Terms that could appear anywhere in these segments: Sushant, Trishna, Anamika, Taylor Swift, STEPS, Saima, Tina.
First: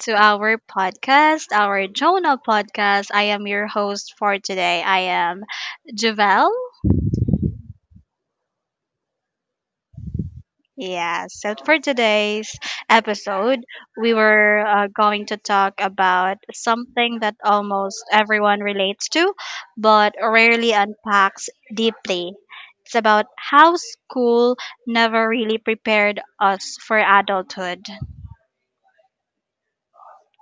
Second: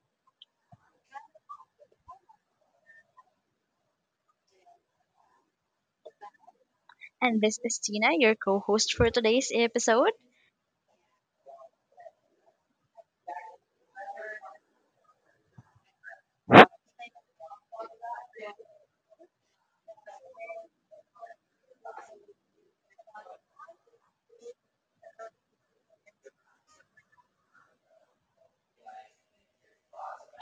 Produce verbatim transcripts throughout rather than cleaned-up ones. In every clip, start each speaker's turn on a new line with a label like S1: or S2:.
S1: to our podcast, our journal podcast. I am your host for today. I am Javelle.
S2: And this is Tina, your co host for today's episode.
S1: Yeah, so for today's episode, we were uh, going to talk about something that almost everyone relates to, but rarely unpacks deeply. It's about how school never really prepared us for adulthood.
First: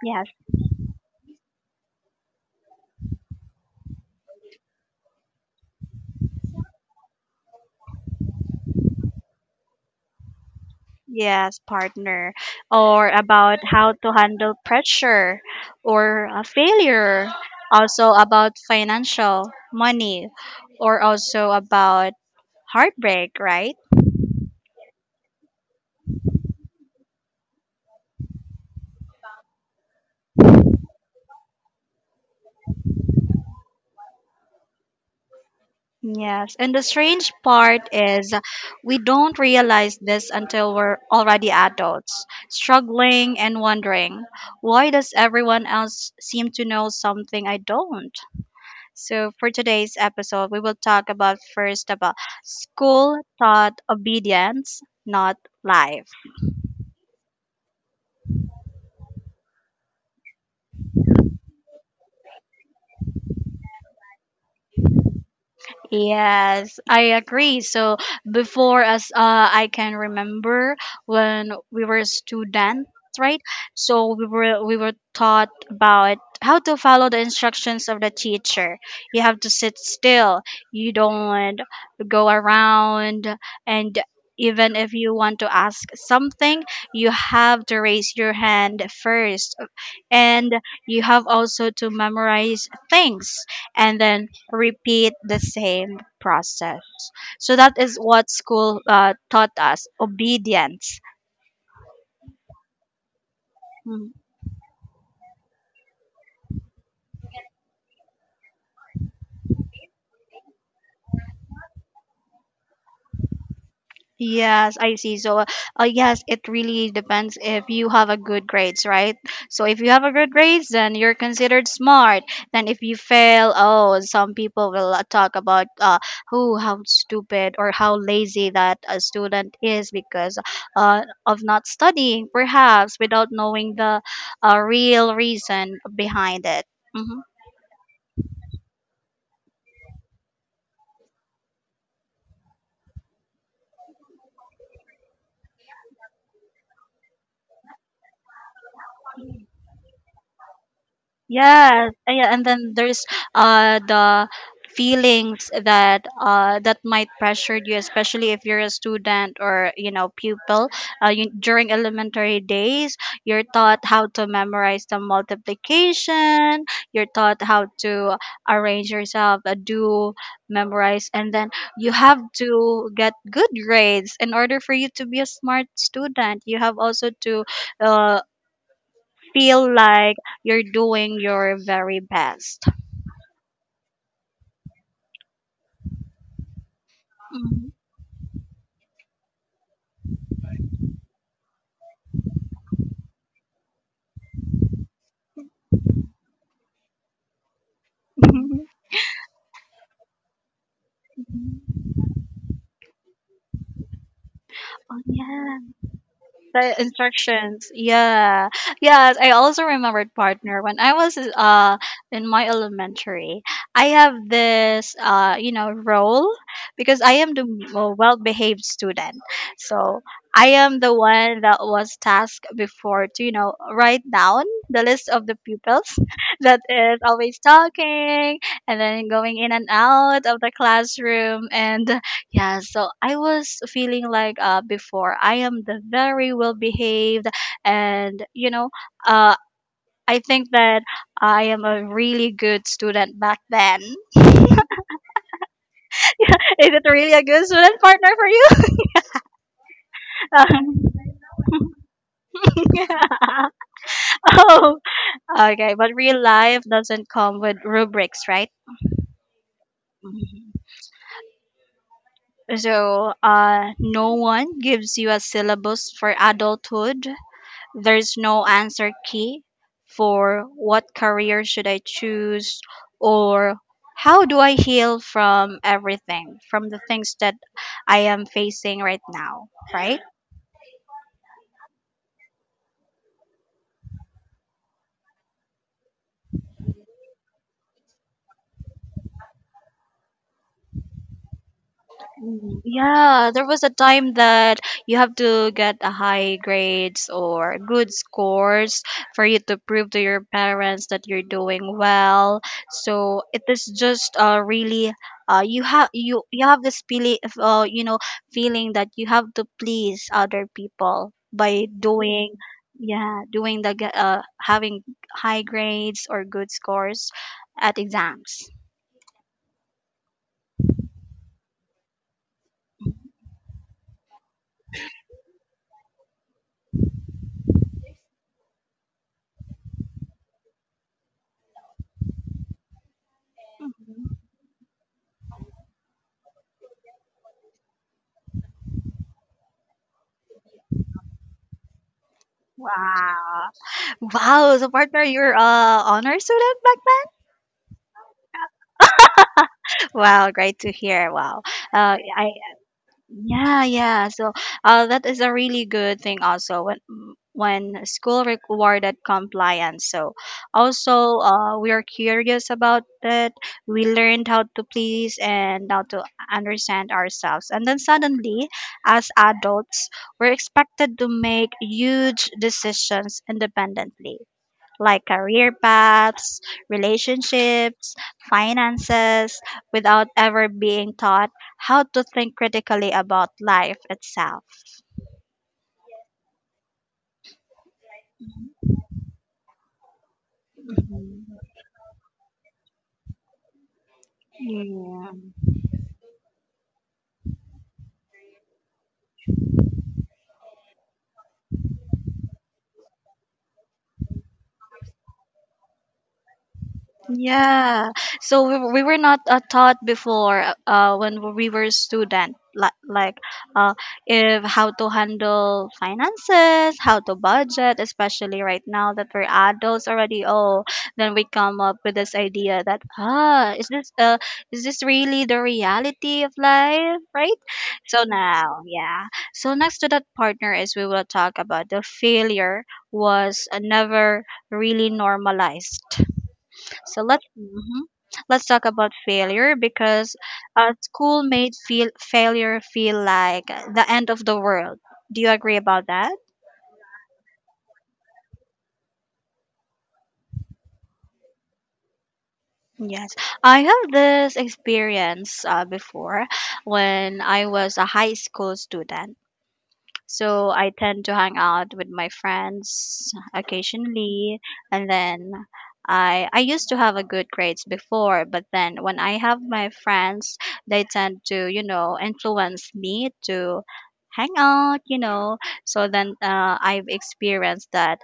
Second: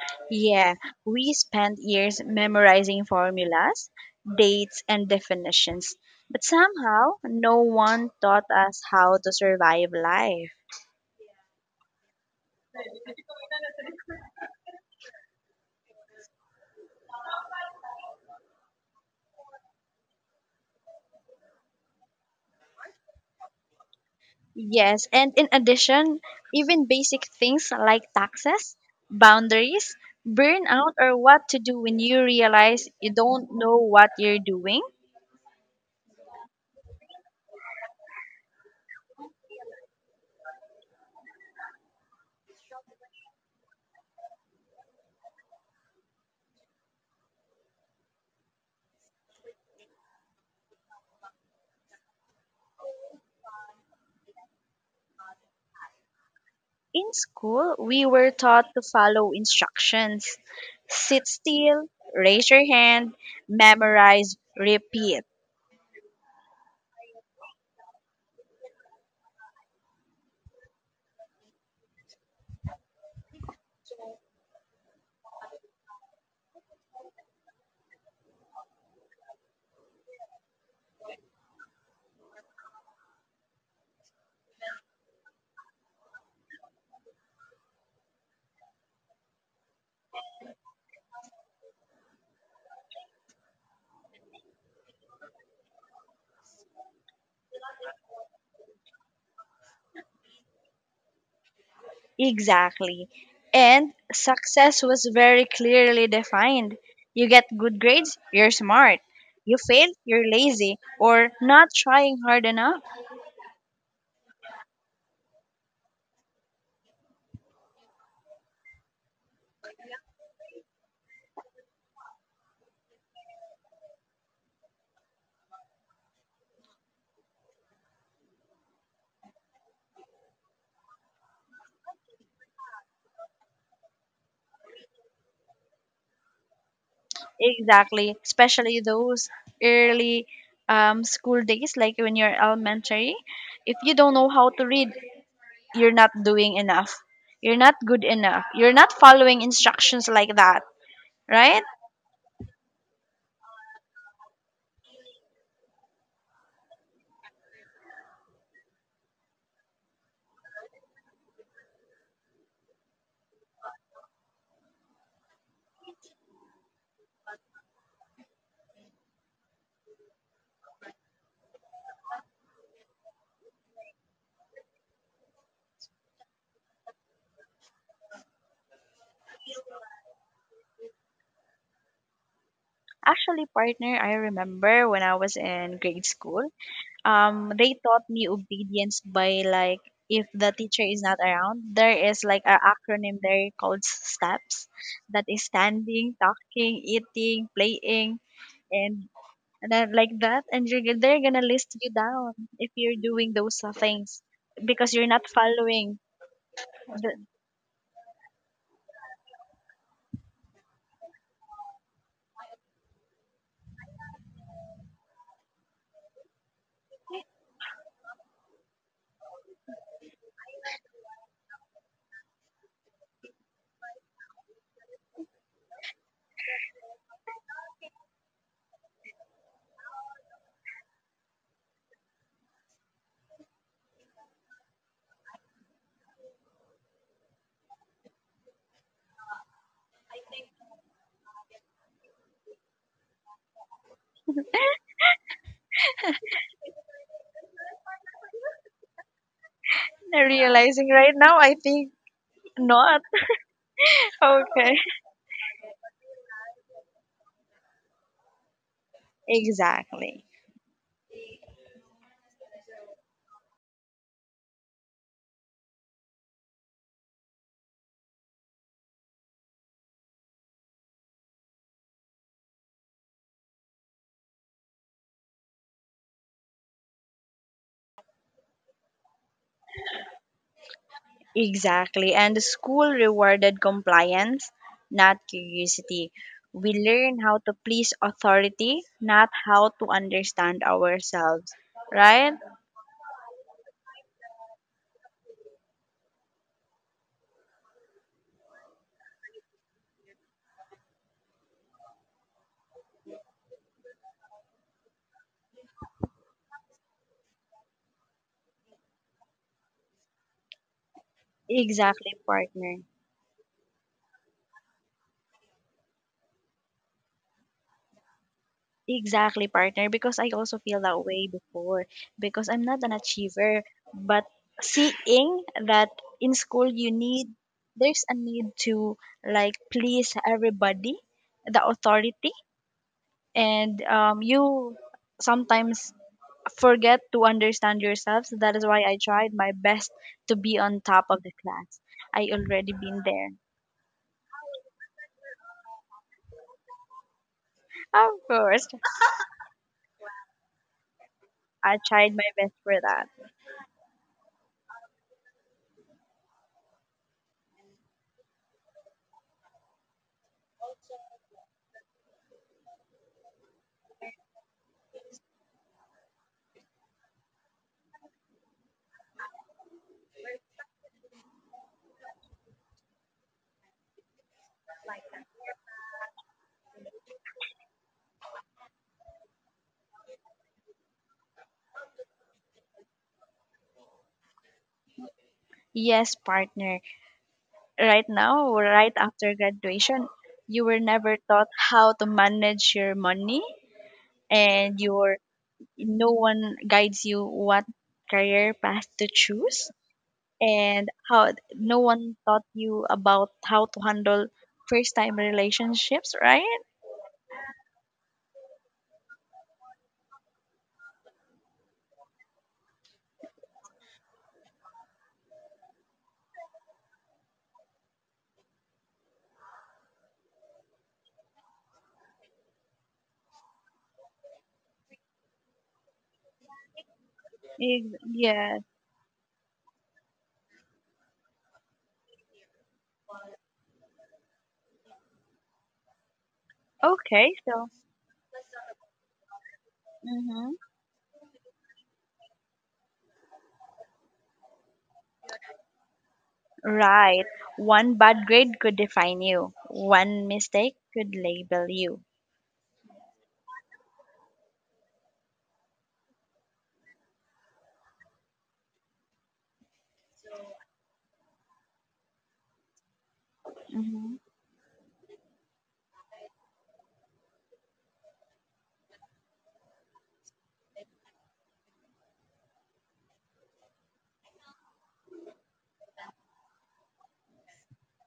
S1: Yeah.
S2: Yeah, we spent years memorizing formulas, dates, and definitions, but somehow no one taught us how to survive life.
S1: Yes, partner, or about how to handle pressure or a failure, also about financial money, or also about heartbreak, right?
S2: Yes, and in addition, even basic things like taxes, boundaries, burnout, or what to do when you realize you don't know what you're doing.
S1: Yes, and the strange part is we don't realize this until we're already adults, struggling and wondering, why does everyone else seem to know something I don't? So for today's episode, we will talk about first about school taught obedience, not life.
S2: In school, we were taught to follow instructions, sit still, raise your hand, memorize, repeat.
S1: Yes, I agree. So before us, uh, I can remember when we were students, right? So we were we were taught about how to follow the instructions of the teacher. You have to sit still. You don't go around, and even if you want to ask something, you have to raise your hand first, and you have also to memorize things, and then repeat the same process. So that is what school uh, taught us obedience.
S2: Exactly. And success was very clearly defined. You get good grades, you're smart. You fail, you're lazy or not trying hard enough.
S1: Yes, I see. So, uh, uh, yes, it really depends if you have a good grades, right? So, if you have a good grades, then you're considered smart. Then, if you fail, oh, some people will uh, talk about uh, who, how stupid or how lazy that a student is because uh, of not studying, perhaps without knowing the uh, real reason behind it. Mm-hmm.
S2: Exactly. Especially those early um, school days, like when you're elementary. If you don't know how to read, you're not doing enough. You're not good enough. You're not following instructions, like that, right?
S1: Yes, uh, yeah, and then there's uh the feelings that uh that might pressure you, especially if you're a student or you know pupil. Uh, you, during elementary days, you're taught how to memorize the multiplication. You're taught how to arrange yourself, uh, do memorize, and then you have to get good grades in order for you to be a smart student. You have also to uh, feel like you're doing your very best.
S2: Actually, partner, I remember when I was in grade school, um,
S1: Mhm.
S2: they taught me obedience by, like, if the teacher is not around, there is like an acronym there called STEPS, that is standing, talking, eating, playing, and and then like that, and you're, g- they're gonna list you down if you're doing those uh, things because
S1: Oh,
S2: you're not
S1: yeah.
S2: following
S1: The
S2: the
S1: instructions. Yeah. Yes, I also remembered partner when I was uh in my elementary. I have this uh you know role because I am the m- uh, well-behaved student. So I am the one that was tasked before to you know write down the list of the pupils that is always talking and then going in and out of the classroom, and yeah, so I was feeling like uh before I am the very well behaved, and you know uh I think that I am a really good student back then. Is it really a good student partner for you?
S2: Realizing
S1: Um,
S2: right now, I think not. Okay.
S1: oh, okay, but real life doesn't come with rubrics, right?
S2: Exactly.
S1: Mhm. So, uh, no one gives you a syllabus for adulthood. There's no answer key for what career should I choose or how do I heal from everything, from the things that I am facing right now, right?
S2: Exactly. And the school rewarded compliance, not curiosity. We learn how to please authority, not how to understand ourselves, right?
S1: Mm, yeah, there was a time that you have to get a high grades or good scores for you to prove to your parents that you're doing well. So it is just uh really, uh you have you you have this feeling uh you know feeling that you have to please other people by
S2: Exactly,
S1: doing,
S2: partner.
S1: yeah, doing the g- uh having high grades or good scores at exams.
S2: Exactly, partner, because I also feel that way before, because I'm not an achiever, but seeing that in school you need, there's a need to like please everybody, the authority, and
S1: Mhm.
S2: um, you sometimes forget to understand yourself. So that is why I tried my best to be on top of the class. I already been there.
S1: Wow. Wow, so partner, you're a honor student back then?
S2: Of course,
S1: Wow, great to hear. Wow.
S2: I
S1: Uh,
S2: tried my
S1: I
S2: best for that.
S1: Yeah, yeah. So uh, that is a really good thing also when when school rewarded compliance. So also uh, we are curious about it. We learned how to please and how to understand ourselves. And then suddenly, as adults, we're expected to make huge decisions independently like career paths, relationships, finances, without ever being taught how to think critically about life itself.
S2: Yes, partner. Right now, right after graduation, you were never
S1: Mhm.
S2: taught how to manage your money and
S1: Yeah.
S2: your, no one guides you what career path to choose, and how no one taught you about how to handle first time relationships, right?
S1: Yeah. So we, we were not uh, taught before, uh, when we were student, li- like uh, if how to handle finances, how to budget, especially right now that we're adults already. Oh, then we come up with this idea that, ah, is this, uh, is this really the reality of life, right?
S2: Ex-
S1: So
S2: Yeah.
S1: now, yeah. So next to that, partner, is we will talk about the failure was uh, never really normalized, so let
S2: Okay, so,
S1: mhm. let's talk about failure because
S2: hmm,
S1: uh, school made feel failure feel like the end of the world. Do you agree about that?
S2: right. One bad grade could define you. One mistake could label you.
S1: Yes, I have this experience uh, before when I was a high school student. So I tend to hang out with my friends
S2: Mm-hmm.
S1: occasionally, and then I I used to have a good grades before, but then when I have my friends, they tend to, you know, influence me to hang out, you know. So then uh, I've experienced that.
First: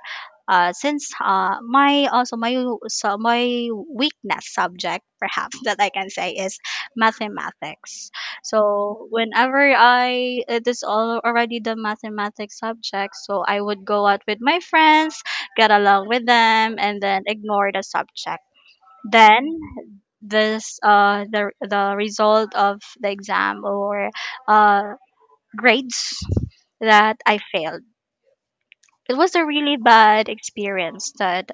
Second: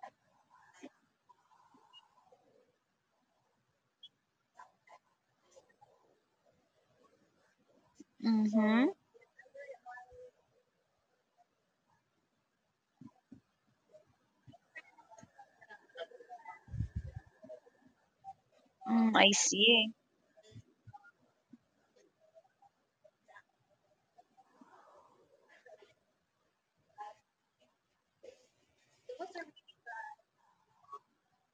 S1: uh, Since uh, my also my so my weakness subject, perhaps, that I can say, is mathematics.
S2: Mm-hmm.
S1: So whenever I it is all already the mathematics subject, so I would go out with my friends, get along with them, and then ignore the subject.
S2: Mm, I
S1: Then
S2: see.
S1: this uh the the result of the exam or uh grades that I failed. It was a really bad experience that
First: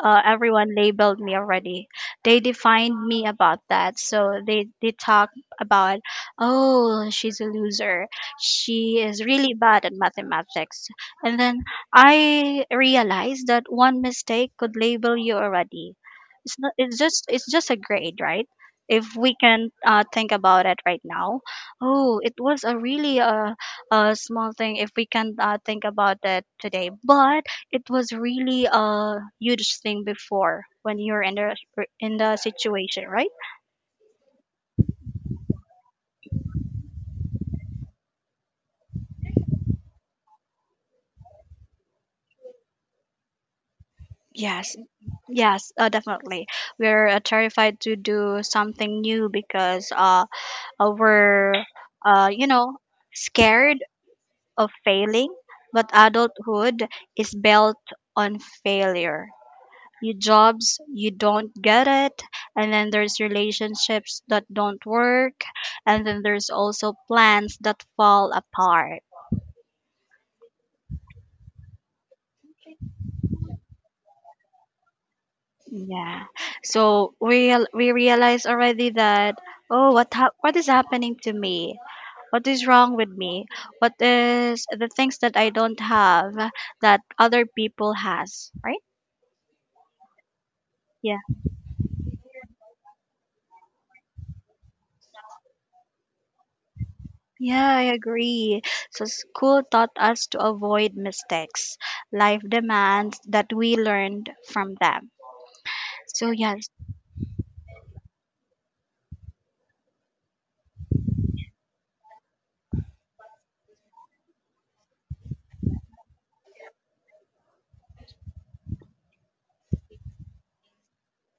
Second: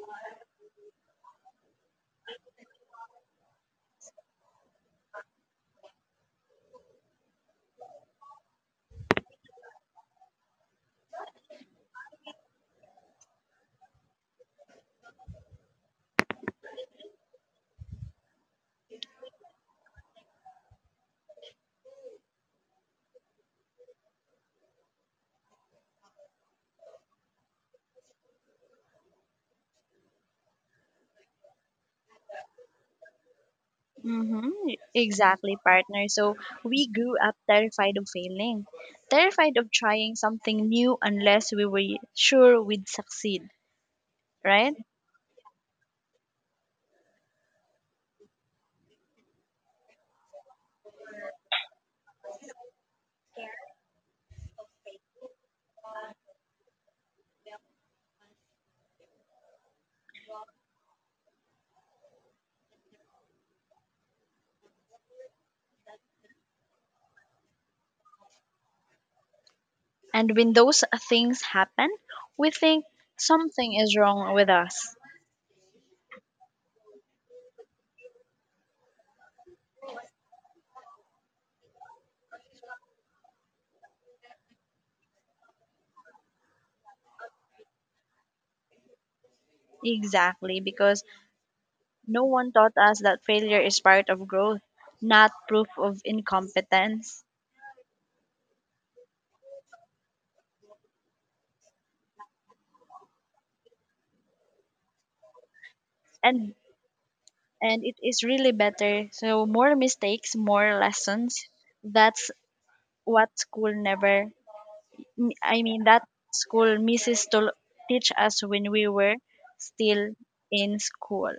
S1: uh, everyone labeled me already. They defined me about that. So they, they talk about, oh, she's a loser. She is really bad at mathematics. And then I realized that one mistake could label you already. It's not, it's just, it's just a grade, right? If we can uh, think about it right now, oh, it was a really uh, a small thing. If we can uh, think about it today, but it was really a huge thing before when you're in the in the situation, right?
S2: Mm-hmm. Exactly, partner. So we grew up terrified of failing, terrified of trying something new unless we were sure we'd succeed,
S1: Yes,
S2: right?
S1: yes, uh, definitely. We're uh, terrified to do something new because uh, uh, we're uh, you know scared of failing. But adulthood is built on failure. You Jobs you don't get it, and then there's relationships that don't work, and then there's also plans that fall apart.
S2: And when those things happen, we think something is wrong with us.
S1: Yeah. So we real- we realize already that, oh, what hap what is happening to me? What is wrong with me? What is the things that I don't have that other people has, right?
S2: Exactly, because
S1: Yeah.
S2: no one taught us that failure is part of growth, not proof of incompetence.
S1: Yeah, I agree. So school taught us to avoid mistakes. Life demands that we learned from them. So
S2: And
S1: yes,
S2: and it is really better. So more mistakes, more lessons, that's what school never, m- I mean, that school misses to teach us when we were still in school.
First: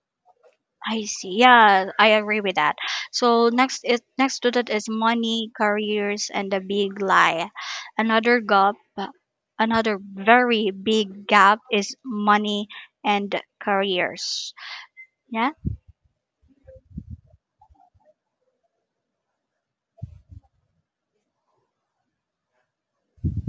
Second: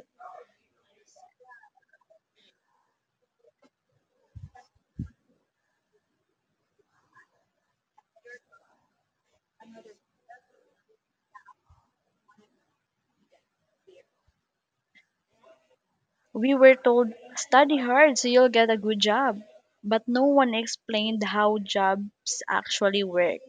S1: I see. Yeah, I agree with that. So next is next to that is money, careers, and the big lie. Another gap, another very big gap, is money and careers. Yeah,
S2: We were told, study hard so you'll get a good job. But no one explained how jobs actually work,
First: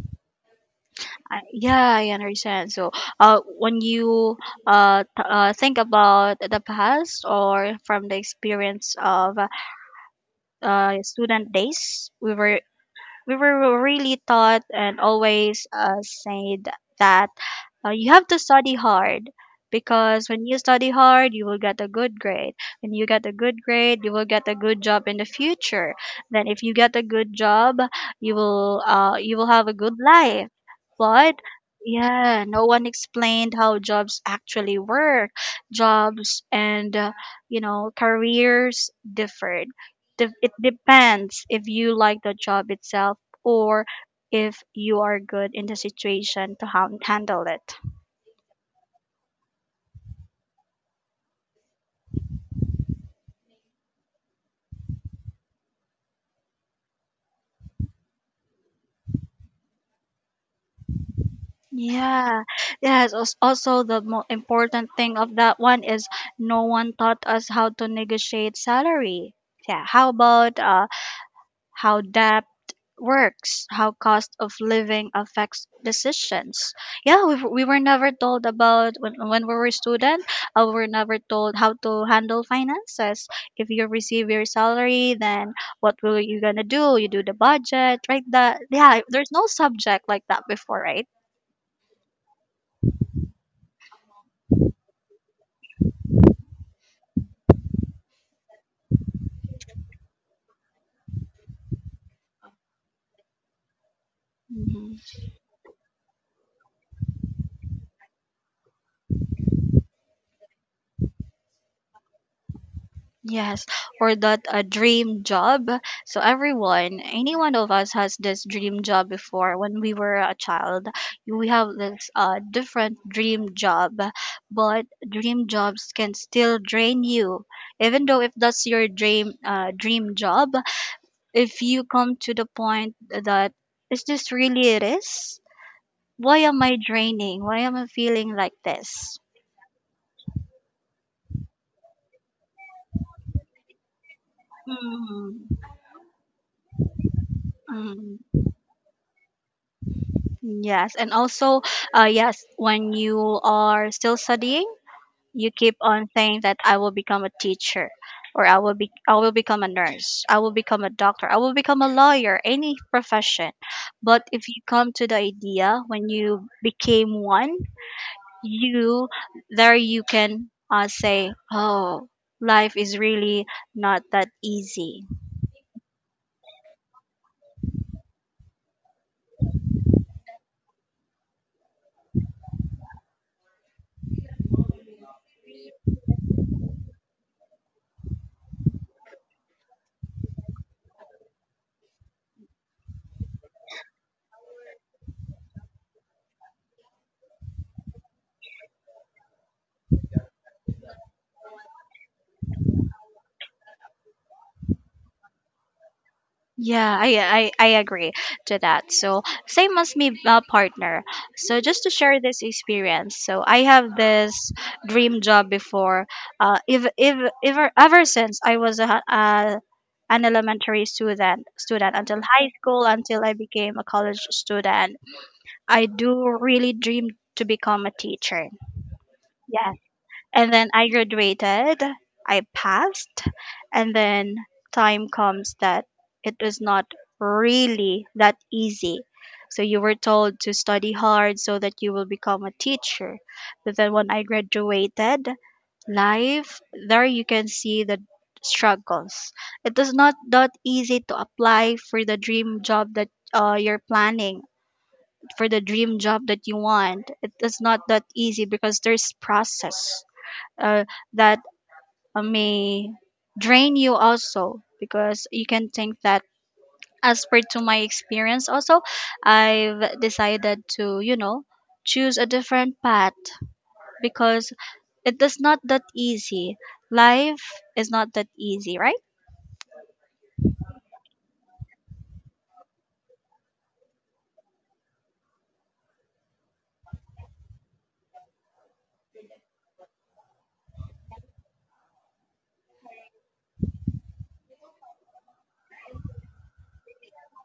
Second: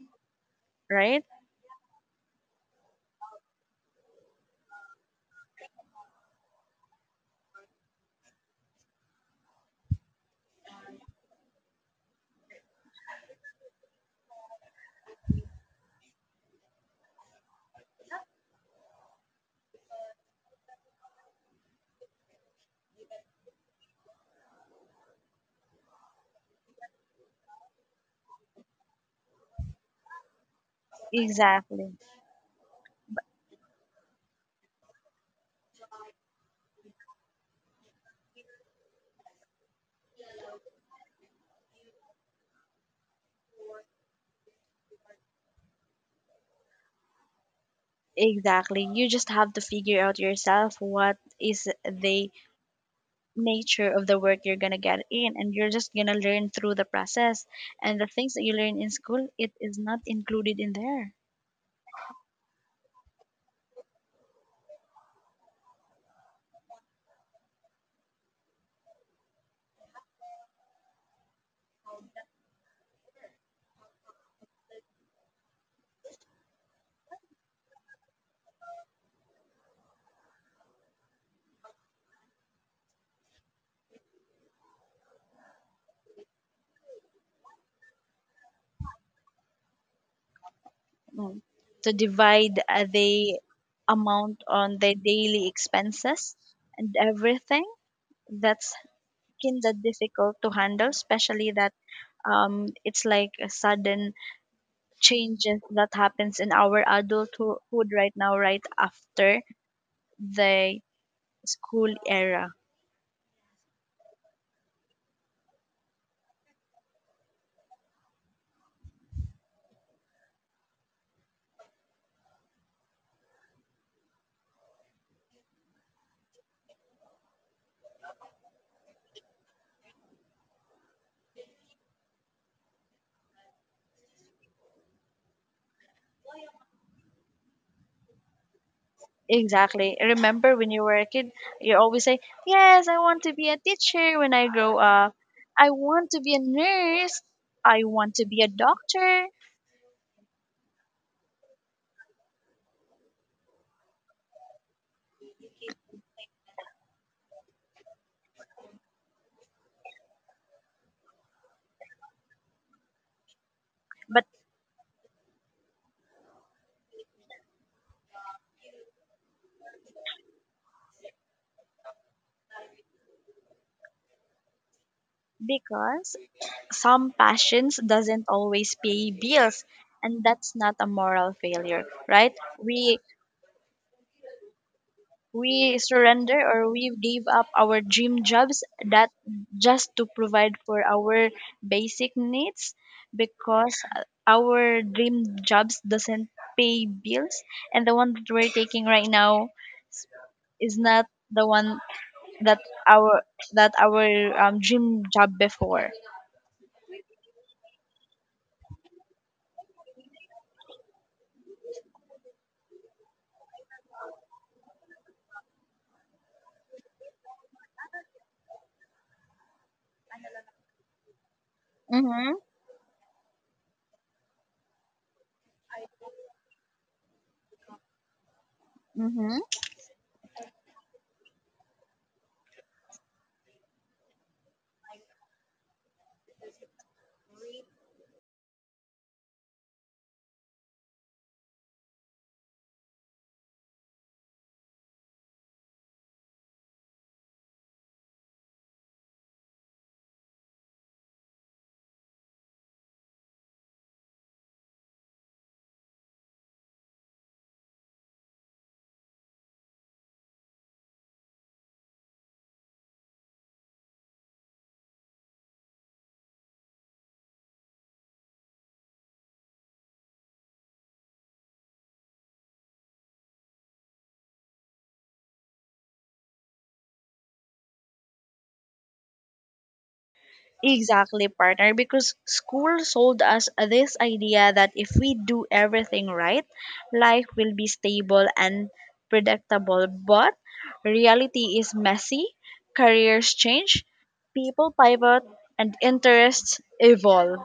S2: right?
S1: I, yeah, I understand. So, uh, when you uh, t- uh think about the past or from the experience of uh student days, we were we were really taught and always uh, said that uh, you have to study hard, because when you study hard you will get a good grade, when you get a good grade you will get a good job in the future, then if you get a good job you will uh, you will have a good life. But,
S2: Exactly.
S1: yeah, no one explained how jobs actually work. Jobs and uh, you know careers differed. Dep- it depends if you like the job itself, or if you are good in the situation to han- handle it.
S2: Exactly. You just have to figure out yourself what is the nature of the work you're going to get in, and you're just going to learn through the process, and the things that you learn in school, it is not included in there.
S1: Yeah, yes. als- Also, the most important thing of that one is, no one taught us how to negotiate salary. Yeah, how about uh, how debt works, how cost of living affects decisions. Yeah, we, we were never told about, when, when we were student, uh, we were never told how to handle finances. If you receive your salary, then what will you gonna do? You do the budget, right? That Yeah, there's no subject like that before, right?
S2: Mm, to divide uh, the amount on their daily expenses and everything, that's kind of difficult to handle, especially that um, it's like a sudden changes that happens in our adulthood right now, right after the school era.
S1: Yes, or that a dream job. So everyone, any one of us has this dream job before when we were a child. We have this uh, different dream job, but dream jobs can still drain you. Even though if that's your dream uh, dream job, if you come to the point that, is this really it is? Why am I draining? Why am I feeling like this?
S2: Exactly, remember when you were a kid, you always say, yes, I want to be a teacher when I grow up,
S1: Mm,
S2: I want to be a nurse, I want to
S1: mm.
S2: be a doctor,
S1: Yes, and also, uh, yes, when you are still studying, you keep on saying that I will become a teacher, or I will be, I will become a nurse, I will become a doctor, I will become a lawyer, any profession. But if you come to the idea when you became one, you there you can uh, say, oh, life is really not that easy.
S2: because some passions doesn't always pay bills, and that's not a moral failure, right? We we surrender, or we give up our dream jobs, that, just to provide for our basic needs, because our dream jobs doesn't pay bills, and the one that we're taking right now is not the one that our, that our um, dream job before.
S1: Yeah, I, I, I agree to that. So same as me, uh, partner. So just to share this experience. So I have this dream job before. Uh, if if ever ever since I was a uh, an elementary student student until
S2: Mm-hmm.
S1: high school until I became a college student, I do really dream to become a teacher.
S2: Mm-hmm.
S1: Yes, and then I graduated, I passed, and then time comes that it is not really that easy. So you were told to study hard so that you will become a teacher. But then when I graduated, life, there you can see the struggles. It is not that easy to apply for the dream job that uh, you're planning, for the dream job that you want. It is not that easy because there's process uh, that uh, may drain you also because you can think that as per to my experience also I've decided to you know choose a different path because it is not that easy, life is not that easy, right?
S2: Exactly, partner, because school sold us this idea that if we do everything right, life will be stable and predictable. But reality is messy, careers change, people pivot, and interests evolve.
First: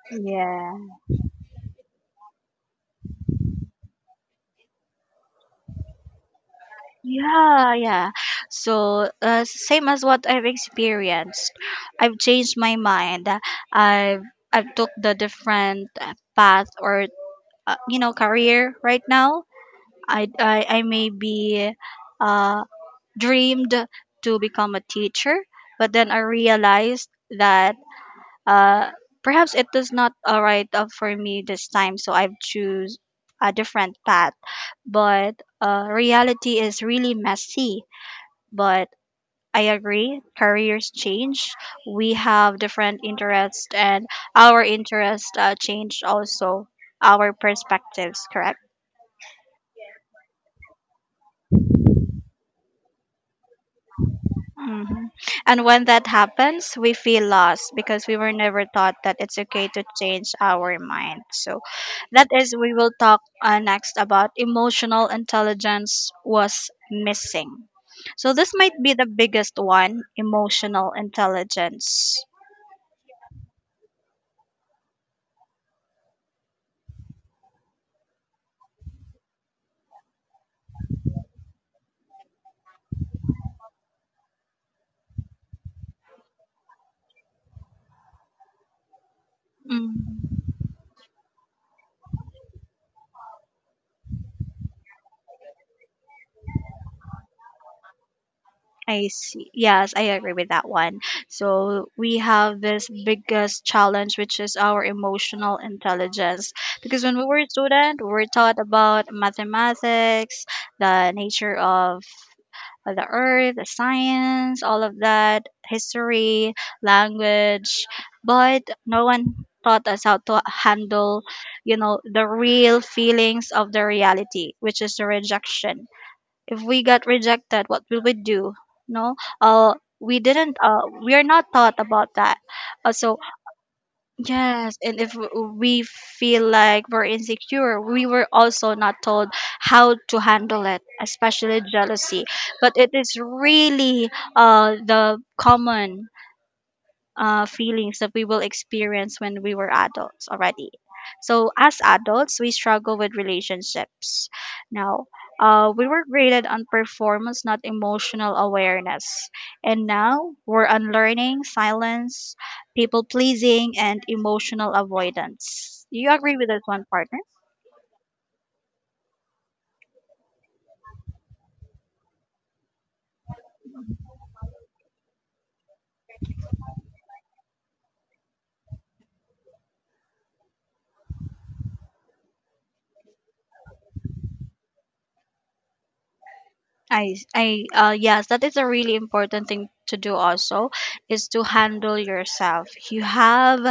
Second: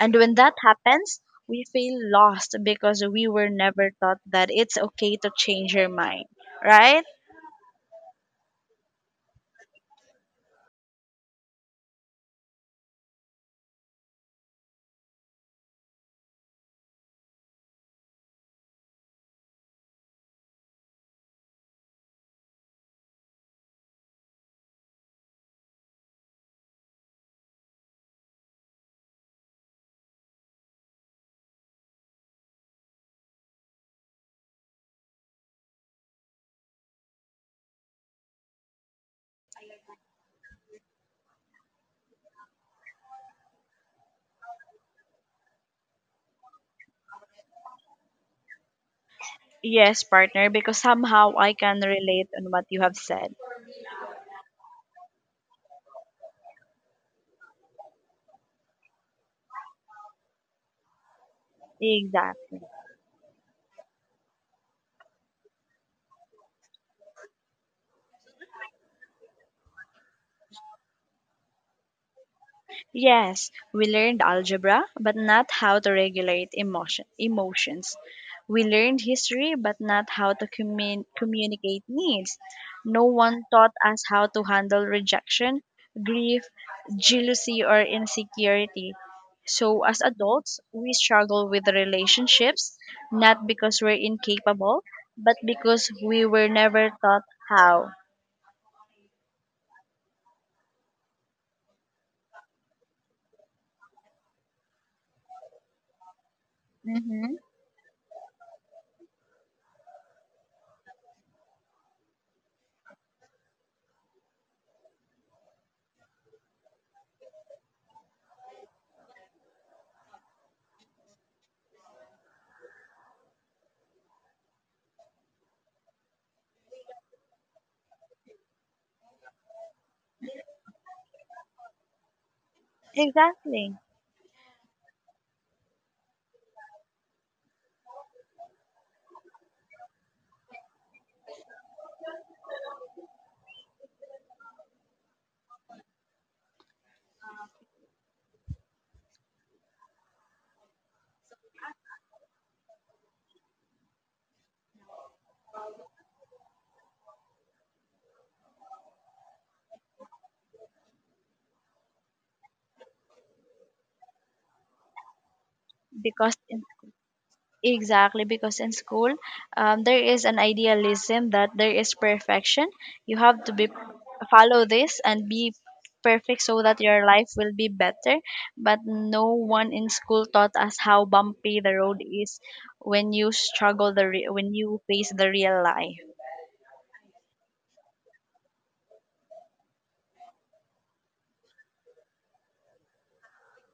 S2: And when that
S1: yeah
S2: happens, we feel lost because we were never taught that it's okay to change your mind, right?
S1: yeah yeah so uh, same as what I've experienced, I've changed my mind. I've i've took the different uh, path or uh, you know career right now. I i, I may be uh, dreamed to become a teacher, but then I realized that uh, perhaps it is not all right uh, for me this time, so I've choose a different path. But uh, reality is really messy, but I agree, careers change, we have different interests, and our interests uh, change also, our perspectives, correct?
S2: Yes, partner, because somehow I can relate on what you have said.
S1: Hmm. And when that happens, we feel lost because we were never taught that it's okay to change our mind. So that is,
S2: Exactly.
S1: we will talk uh, next about emotional intelligence was missing. So this might be the biggest one, emotional intelligence.
S2: Yes, we learned algebra, but not how to regulate emotion, emotions. We learned history, but not how to commun- communicate needs. No one taught us how to handle rejection, grief, jealousy, or insecurity. So, as
S1: Mm.
S2: adults, we struggle with relationships, not because we're incapable, but because we were never taught how.
S1: I see. Yes, I agree with that one. So we have this biggest challenge, which is our emotional intelligence. Because when we
S2: Hmm.
S1: were a student, we were taught about mathematics, the nature of of the earth, the science, all of that, history, language, but no one taught us how to handle, you know, the real feelings of the reality, which is the rejection. If we got rejected, what will we do? No, uh we didn't uh we are not taught about that, uh, so
S2: Exactly.
S1: yes. And if we feel like we're insecure, we were also not told how to handle it, especially jealousy. But it is really uh the common uh, feelings that we will experience when we were adults already. So, as adults, we struggle with relationships. Now, uh, we were graded on performance, not emotional awareness. And now we're unlearning silence, people pleasing, and emotional avoidance. Do you
S2: Because
S1: agree with
S2: in
S1: this one, partner?
S2: exactly, because in school, um, there is an idealism that there is perfection. You have to be, follow this, and be perfect so that your life will be better. But no one in school taught us how bumpy the road is when you struggle the re- when you face the real life.
S1: I I uh Yes, that is a really important thing to do also, is to handle yourself. You have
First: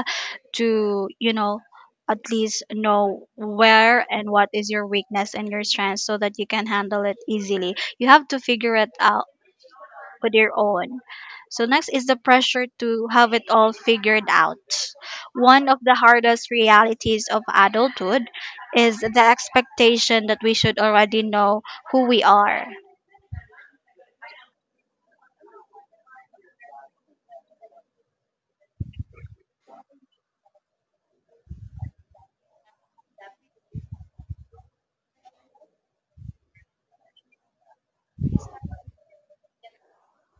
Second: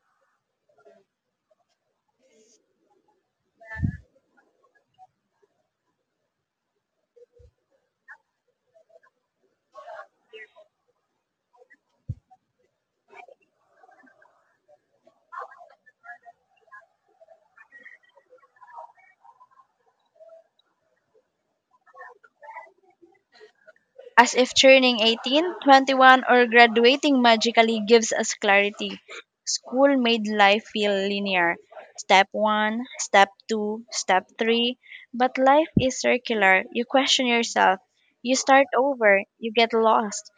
S1: to, you know, at least know where and what is your weakness and your strength so that you can handle it easily. You have to figure it out with your own. So next is the pressure to have it all figured out. One of the hardest realities of adulthood is the expectation that we should already know who we are.
S2: As if turning eighteen, twenty-one, or graduating magically gives us clarity. School made life feel linear. Step one, step two, step three. But life is circular. You question yourself. You start over. You get lost.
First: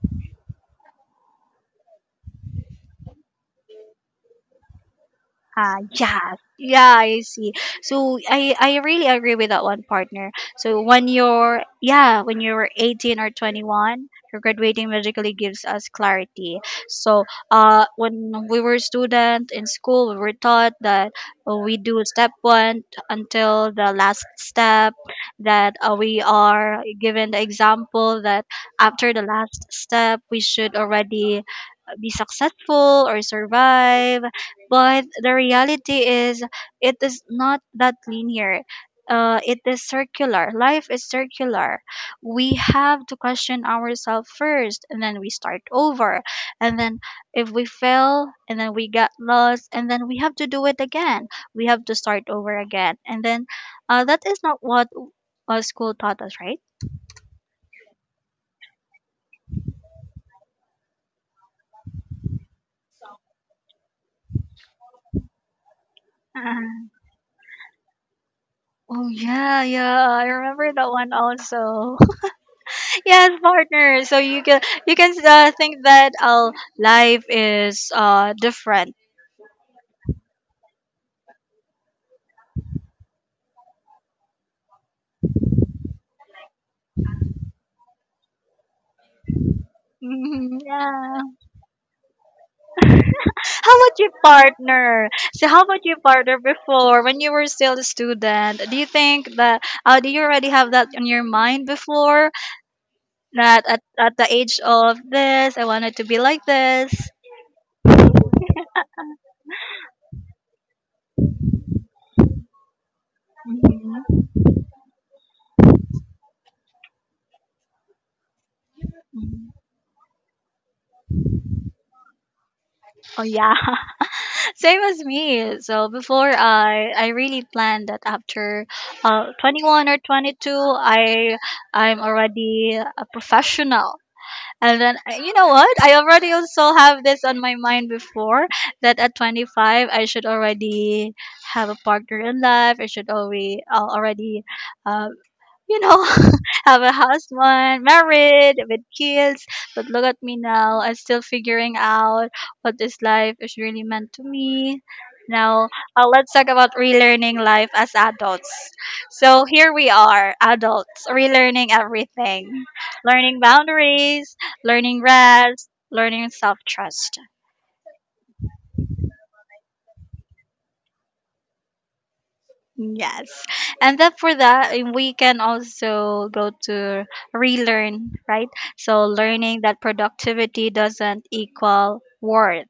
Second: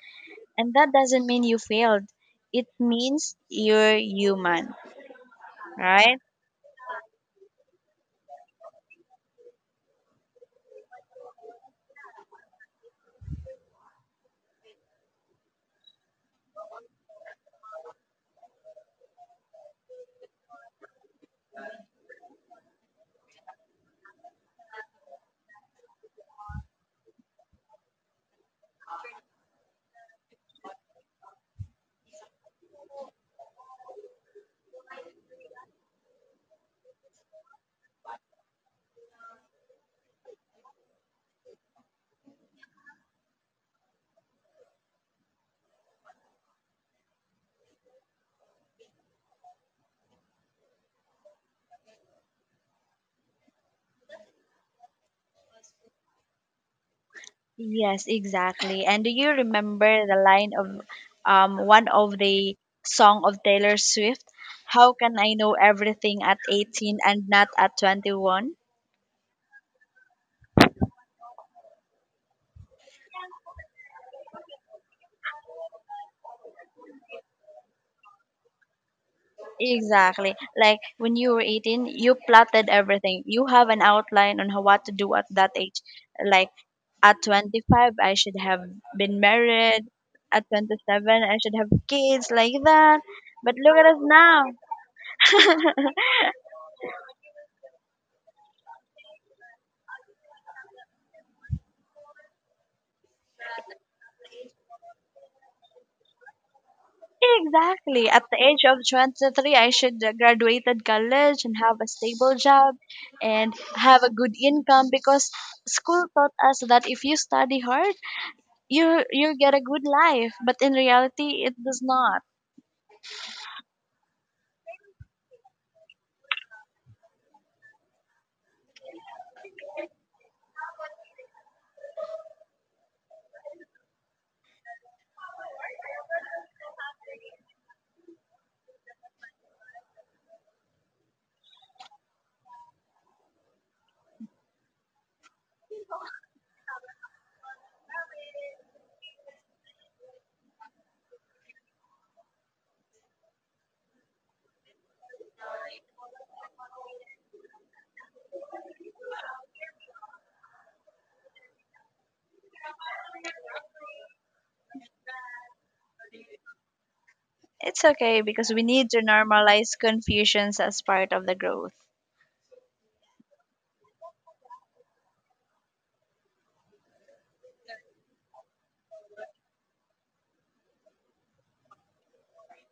S2: And that doesn't mean you failed. It means you're human,
S1: Ah,
S2: right?
S1: yes. Yeah, I see. So I I really agree with that one, partner. So when you're, yeah, when you're eighteen or twenty-one, your graduating magically gives us clarity. So uh when we were student in school, we were taught that uh, we do step one until the last step, that uh, we are given the example that after the last step, we should already be successful or survive. But the reality is, it is not that linear. Uh, it is circular. Life is circular. We have to question ourselves first, and then we start over. And then, if we fail, and then we got lost, and then we have to do it again. We have to start over again. And then, uh, that is not what uh, school taught us, right?
S2: Yes, exactly. And do you remember the line of um one of the song of Taylor Swift? How can I know everything at
S1: Uh,
S2: eighteen and not at twenty-one?
S1: Oh yeah, yeah. I remember that one also. Yes, partner. So you can, you can uh, think that uh, life is uh different.
S2: Exactly. Like when you were eighteen, you plotted everything. You have an outline on how, what to do at that age. Like at twenty-five, I should have been married. At
S1: Mhm,
S2: twenty-seven,
S1: yeah.
S2: I should have kids, like that. But
S1: How
S2: look at
S1: about
S2: us
S1: you,
S2: now.
S1: partner? So how about you, partner? Before when you were still a student, do you think that uh, do you already have that in your mind before that at, at the age of this I wanted to be like this?
S2: Exactly. At the age of twenty-three, I should have graduated college and have a stable job and have a
S1: Hmm.
S2: good income, because school taught us that if you study hard, you you get a good life. But in reality, it does not.
S1: Oh yeah. Same as me. So before I I really planned that after uh twenty-one or twenty-two I I'm already a professional. And then uh, you know what? I already also have this on my mind before that at twenty-five I should already have a partner in life. I should already already uh, you know, have a husband, married, with kids. But look at me now. I'm still figuring out what this life is really meant to me. Now, uh, let's talk about relearning life as adults. So here we are, adults, relearning everything, learning boundaries, learning rest, learning self trust.
S2: It's okay because we need to normalize confusions as part of the growth.
S1: Yes. And then for that, eh, we can also go to relearn, right? So learning that productivity doesn't equal worth.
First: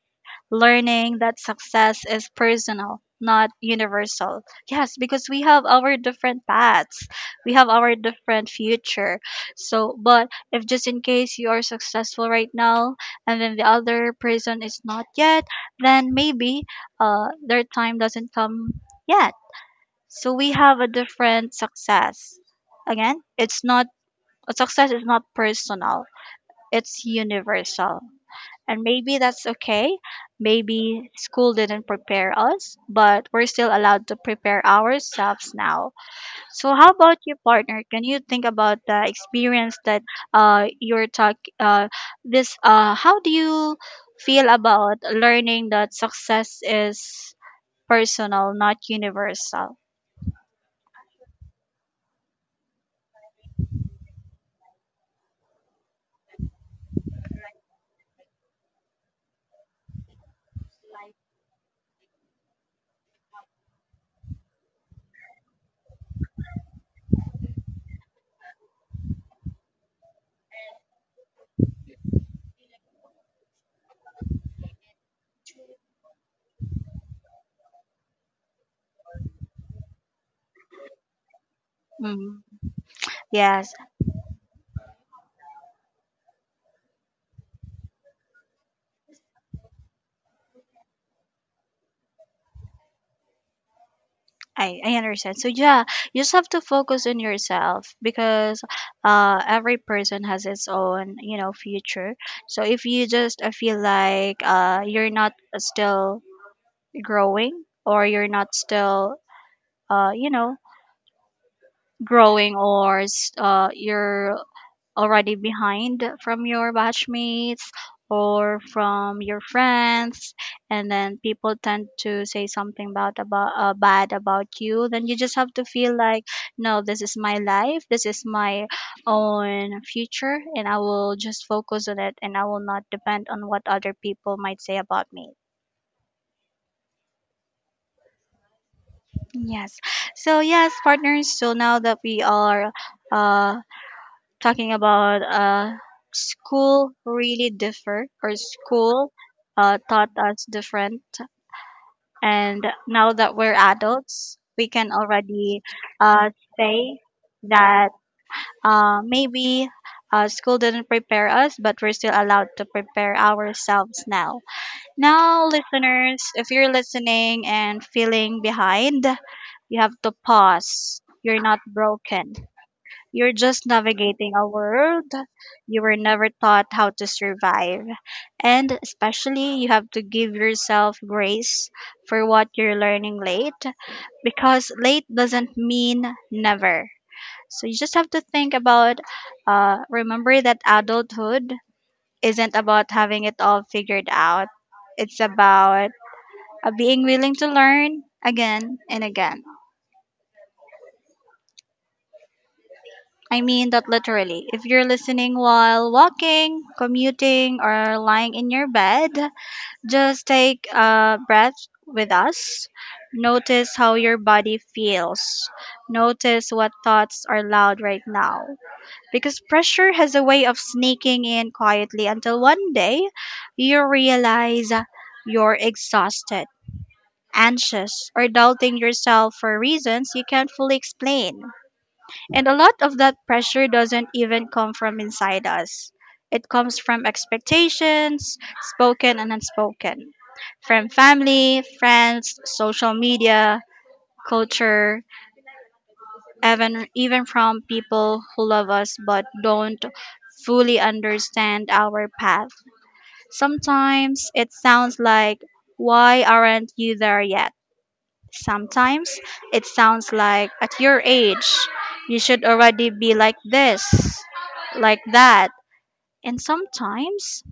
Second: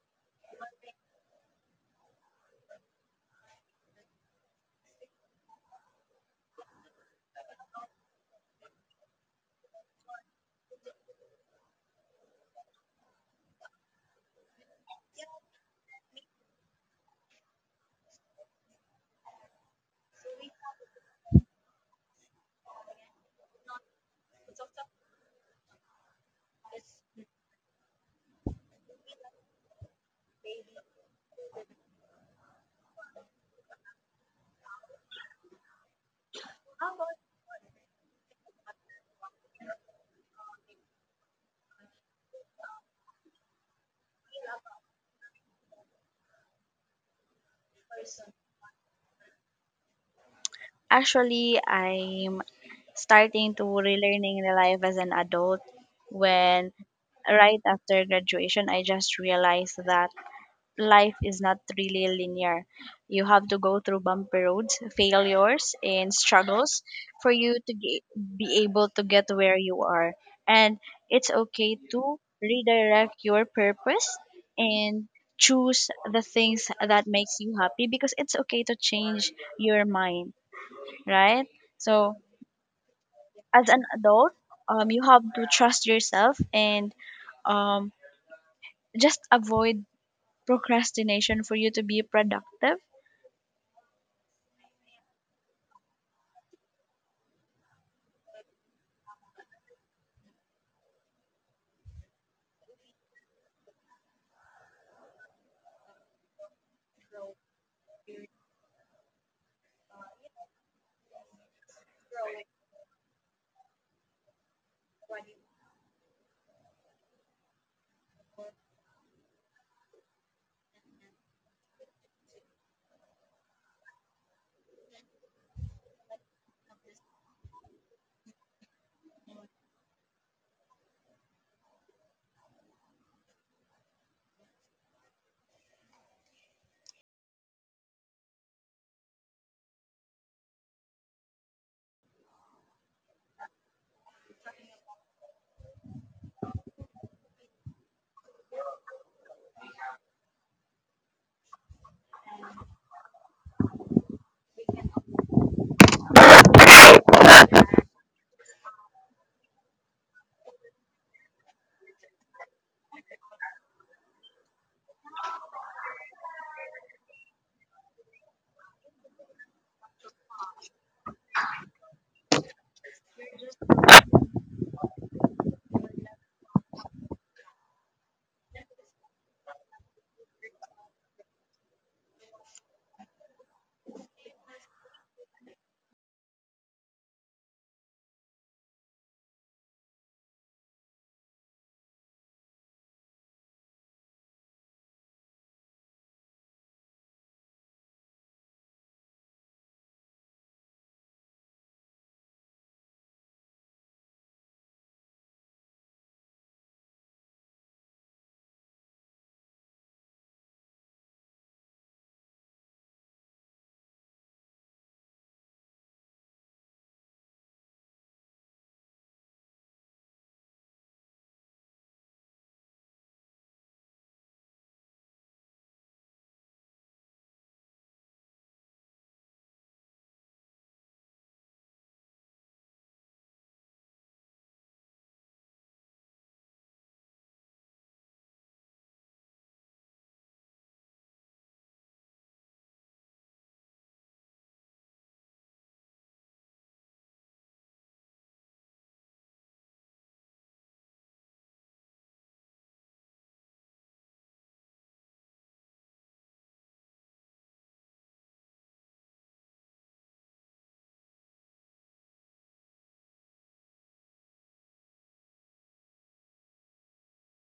S1: Learning that success is personal, not universal. Yes, because we have our different paths. We have our different future. So, but if just in case you are successful right now and then the other person is not yet, then maybe uh, their time doesn't come yet, so we have a different success. Again, it's not, a success is not personal. It's universal. And maybe that's okay. Maybe school didn't prepare us, but we're still allowed to prepare ourselves now. So how about you, partner? Can you think about the experience that uh you're talk uh this uh how do you feel about learning that success is personal, not universal?
S2: Actually, I'm starting to relearning the life as an adult when right after graduation, I just realized that life is not really linear. You have to go through bumpy roads, failures, and struggles for you to ge- be able to get where you are. And it's okay to redirect your purpose and choose the things that makes you happy, because it's okay to change your mind, right? So
S1: Mm.
S2: as
S1: Yes,
S2: an adult, um, you have to trust yourself and um, just avoid procrastination for you to be productive.
S1: I, I understand. So yeah, you just have to focus on yourself because uh every person has its own, you know, future. So if you just uh, feel like uh you're not still growing, or you're not still uh you know growing, or s- uh you're already behind from your batchmates or from your friends, and then people tend to say something about about uh, bad about you, then you just have to feel like, no, this is my life, this is my own future, and I will just focus on it and I will not depend on what other people might say about me. Yes. So yes, partners, so now that we are uh talking about uh, school really differ, or school uh, taught us different, and now that we're adults we can already uh, say that uh, maybe uh, school didn't prepare us, but we're still allowed to prepare ourselves now. Now listeners, if you're listening and feeling behind, you have to pause, you're not broken, you're just navigating a world you were never taught how to survive. And especially, you have to give yourself grace for what you're learning late, because late doesn't mean never. So you just have to think about, uh, remember that adulthood isn't about having it all figured out. It's about uh, being willing to learn again and again. I mean that literally. If you're listening while walking, commuting, or lying in your bed, just take a breath with us. Notice how your body feels. Notice what thoughts are loud right now. Because pressure has a way of sneaking in quietly until one day you realize you're exhausted, anxious, or doubting yourself for reasons you can't fully explain. And a lot of that pressure doesn't even come from inside us. It comes from expectations, spoken and unspoken, from family, friends, social media, culture, even, even from people who love us but don't fully understand our path. Sometimes it sounds like, why aren't you there yet? Sometimes it sounds like, at your age, you should already be like this, like that. And sometimes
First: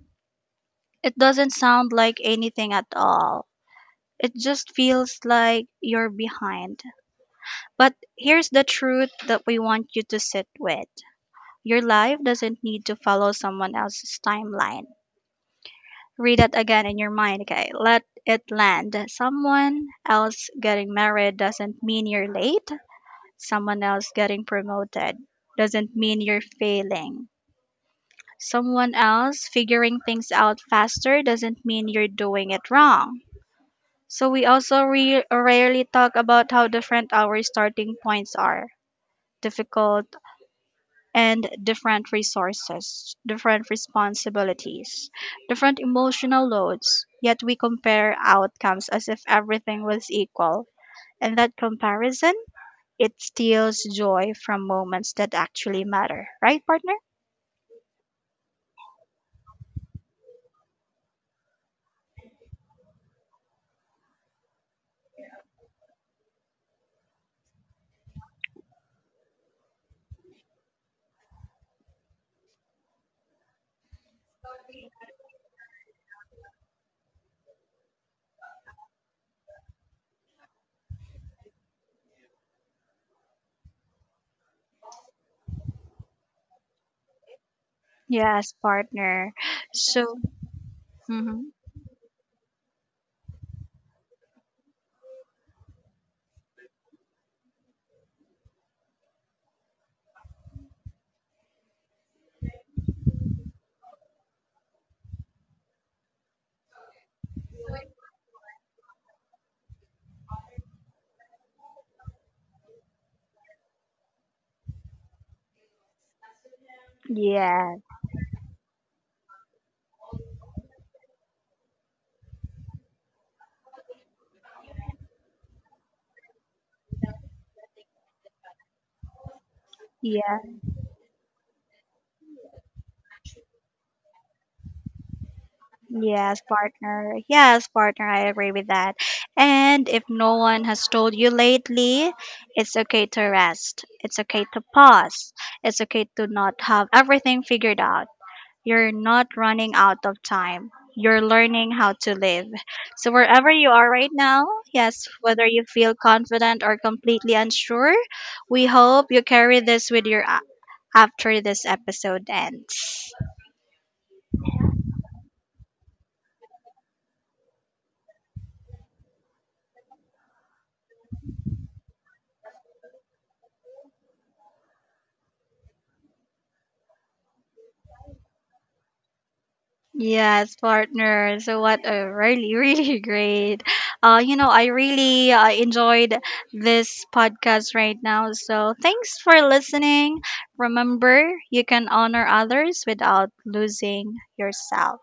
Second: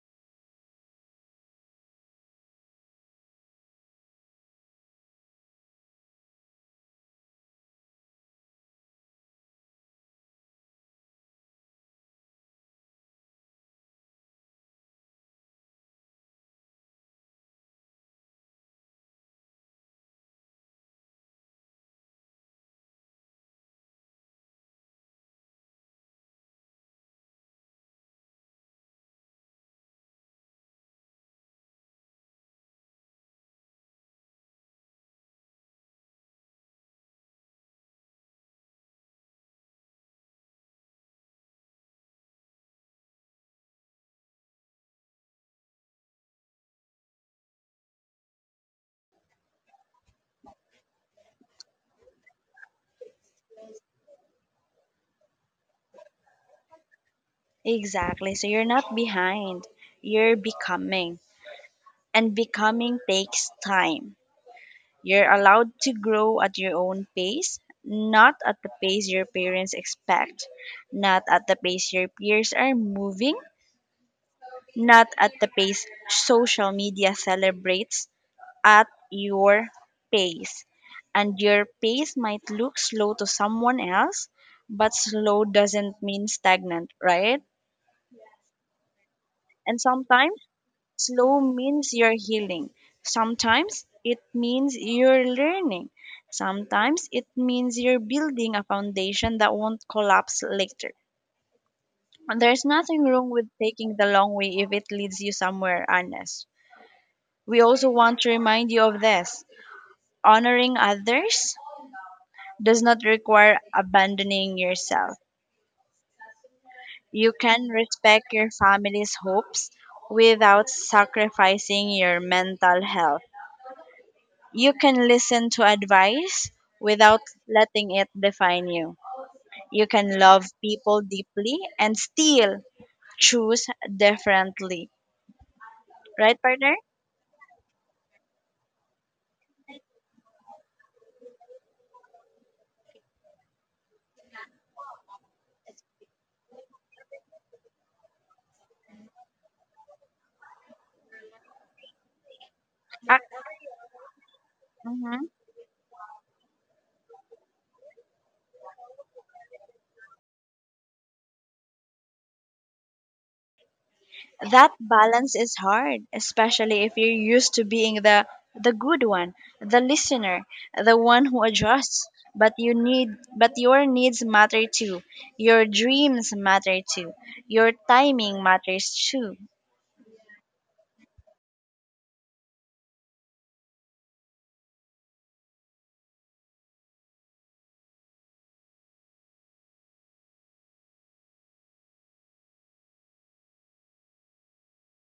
S1: it doesn't sound like anything at all. It just feels like you're behind. But here's the truth that we want you to sit with: your life doesn't need to follow someone else's timeline. Read that again in your mind, okay? Let it land. Someone else getting married doesn't mean you're late. Someone else getting promoted doesn't mean you're failing. Someone else figuring things out faster doesn't mean you're doing it wrong. So we also re- rarely talk about how different our starting points are, difficult and different resources, different responsibilities, different emotional loads, yet we compare outcomes as if everything was equal. And that comparison, it steals joy from moments that actually matter, right, partner?
S2: Exactly. So you're not behind, you're becoming. And becoming takes time. You're allowed to grow at your own pace, not at the pace your parents expect, not at the pace your peers are moving, not at the pace social media celebrates, at your pace. And your pace might look slow to someone else, but slow doesn't mean stagnant, right?
S1: Yes, partner.
S2: And
S1: So,
S2: sometimes, slow
S1: mhm.
S2: means you're healing. Sometimes it means you're learning. Sometimes it means you're building a foundation that won't collapse later. And there's nothing wrong with taking the long way if it leads you somewhere honest. We also want to remind you of this: honoring others does not require abandoning yourself. You can
S1: Yeah,
S2: respect your family's hopes without sacrificing your mental health. You can listen to advice without letting it define you. You can
S1: yeah,
S2: love people deeply and still choose differently. Right,
S1: yes,
S2: partner?
S1: partner. Yes, partner, I agree with that. And if no one has told you lately, it's okay to rest. It's okay to pause. It's okay to not have everything figured out. You're not running out of time. You're learning how to live. So, wherever you are right now, yes,
S2: Hmm.
S1: whether you feel confident or completely unsure, we hope you carry this with you a- after this episode ends.
S2: That balance is hard, especially if you're used to being the the good one, the listener, the one who adjusts. But you need but your needs matter too. Your dreams matter too. Your timing matters too.
S1: Yes, partner. So what a really, really great. Uh, you know, I really uh, enjoyed this podcast right now. So thanks for listening. Remember, you can honor others without losing yourself.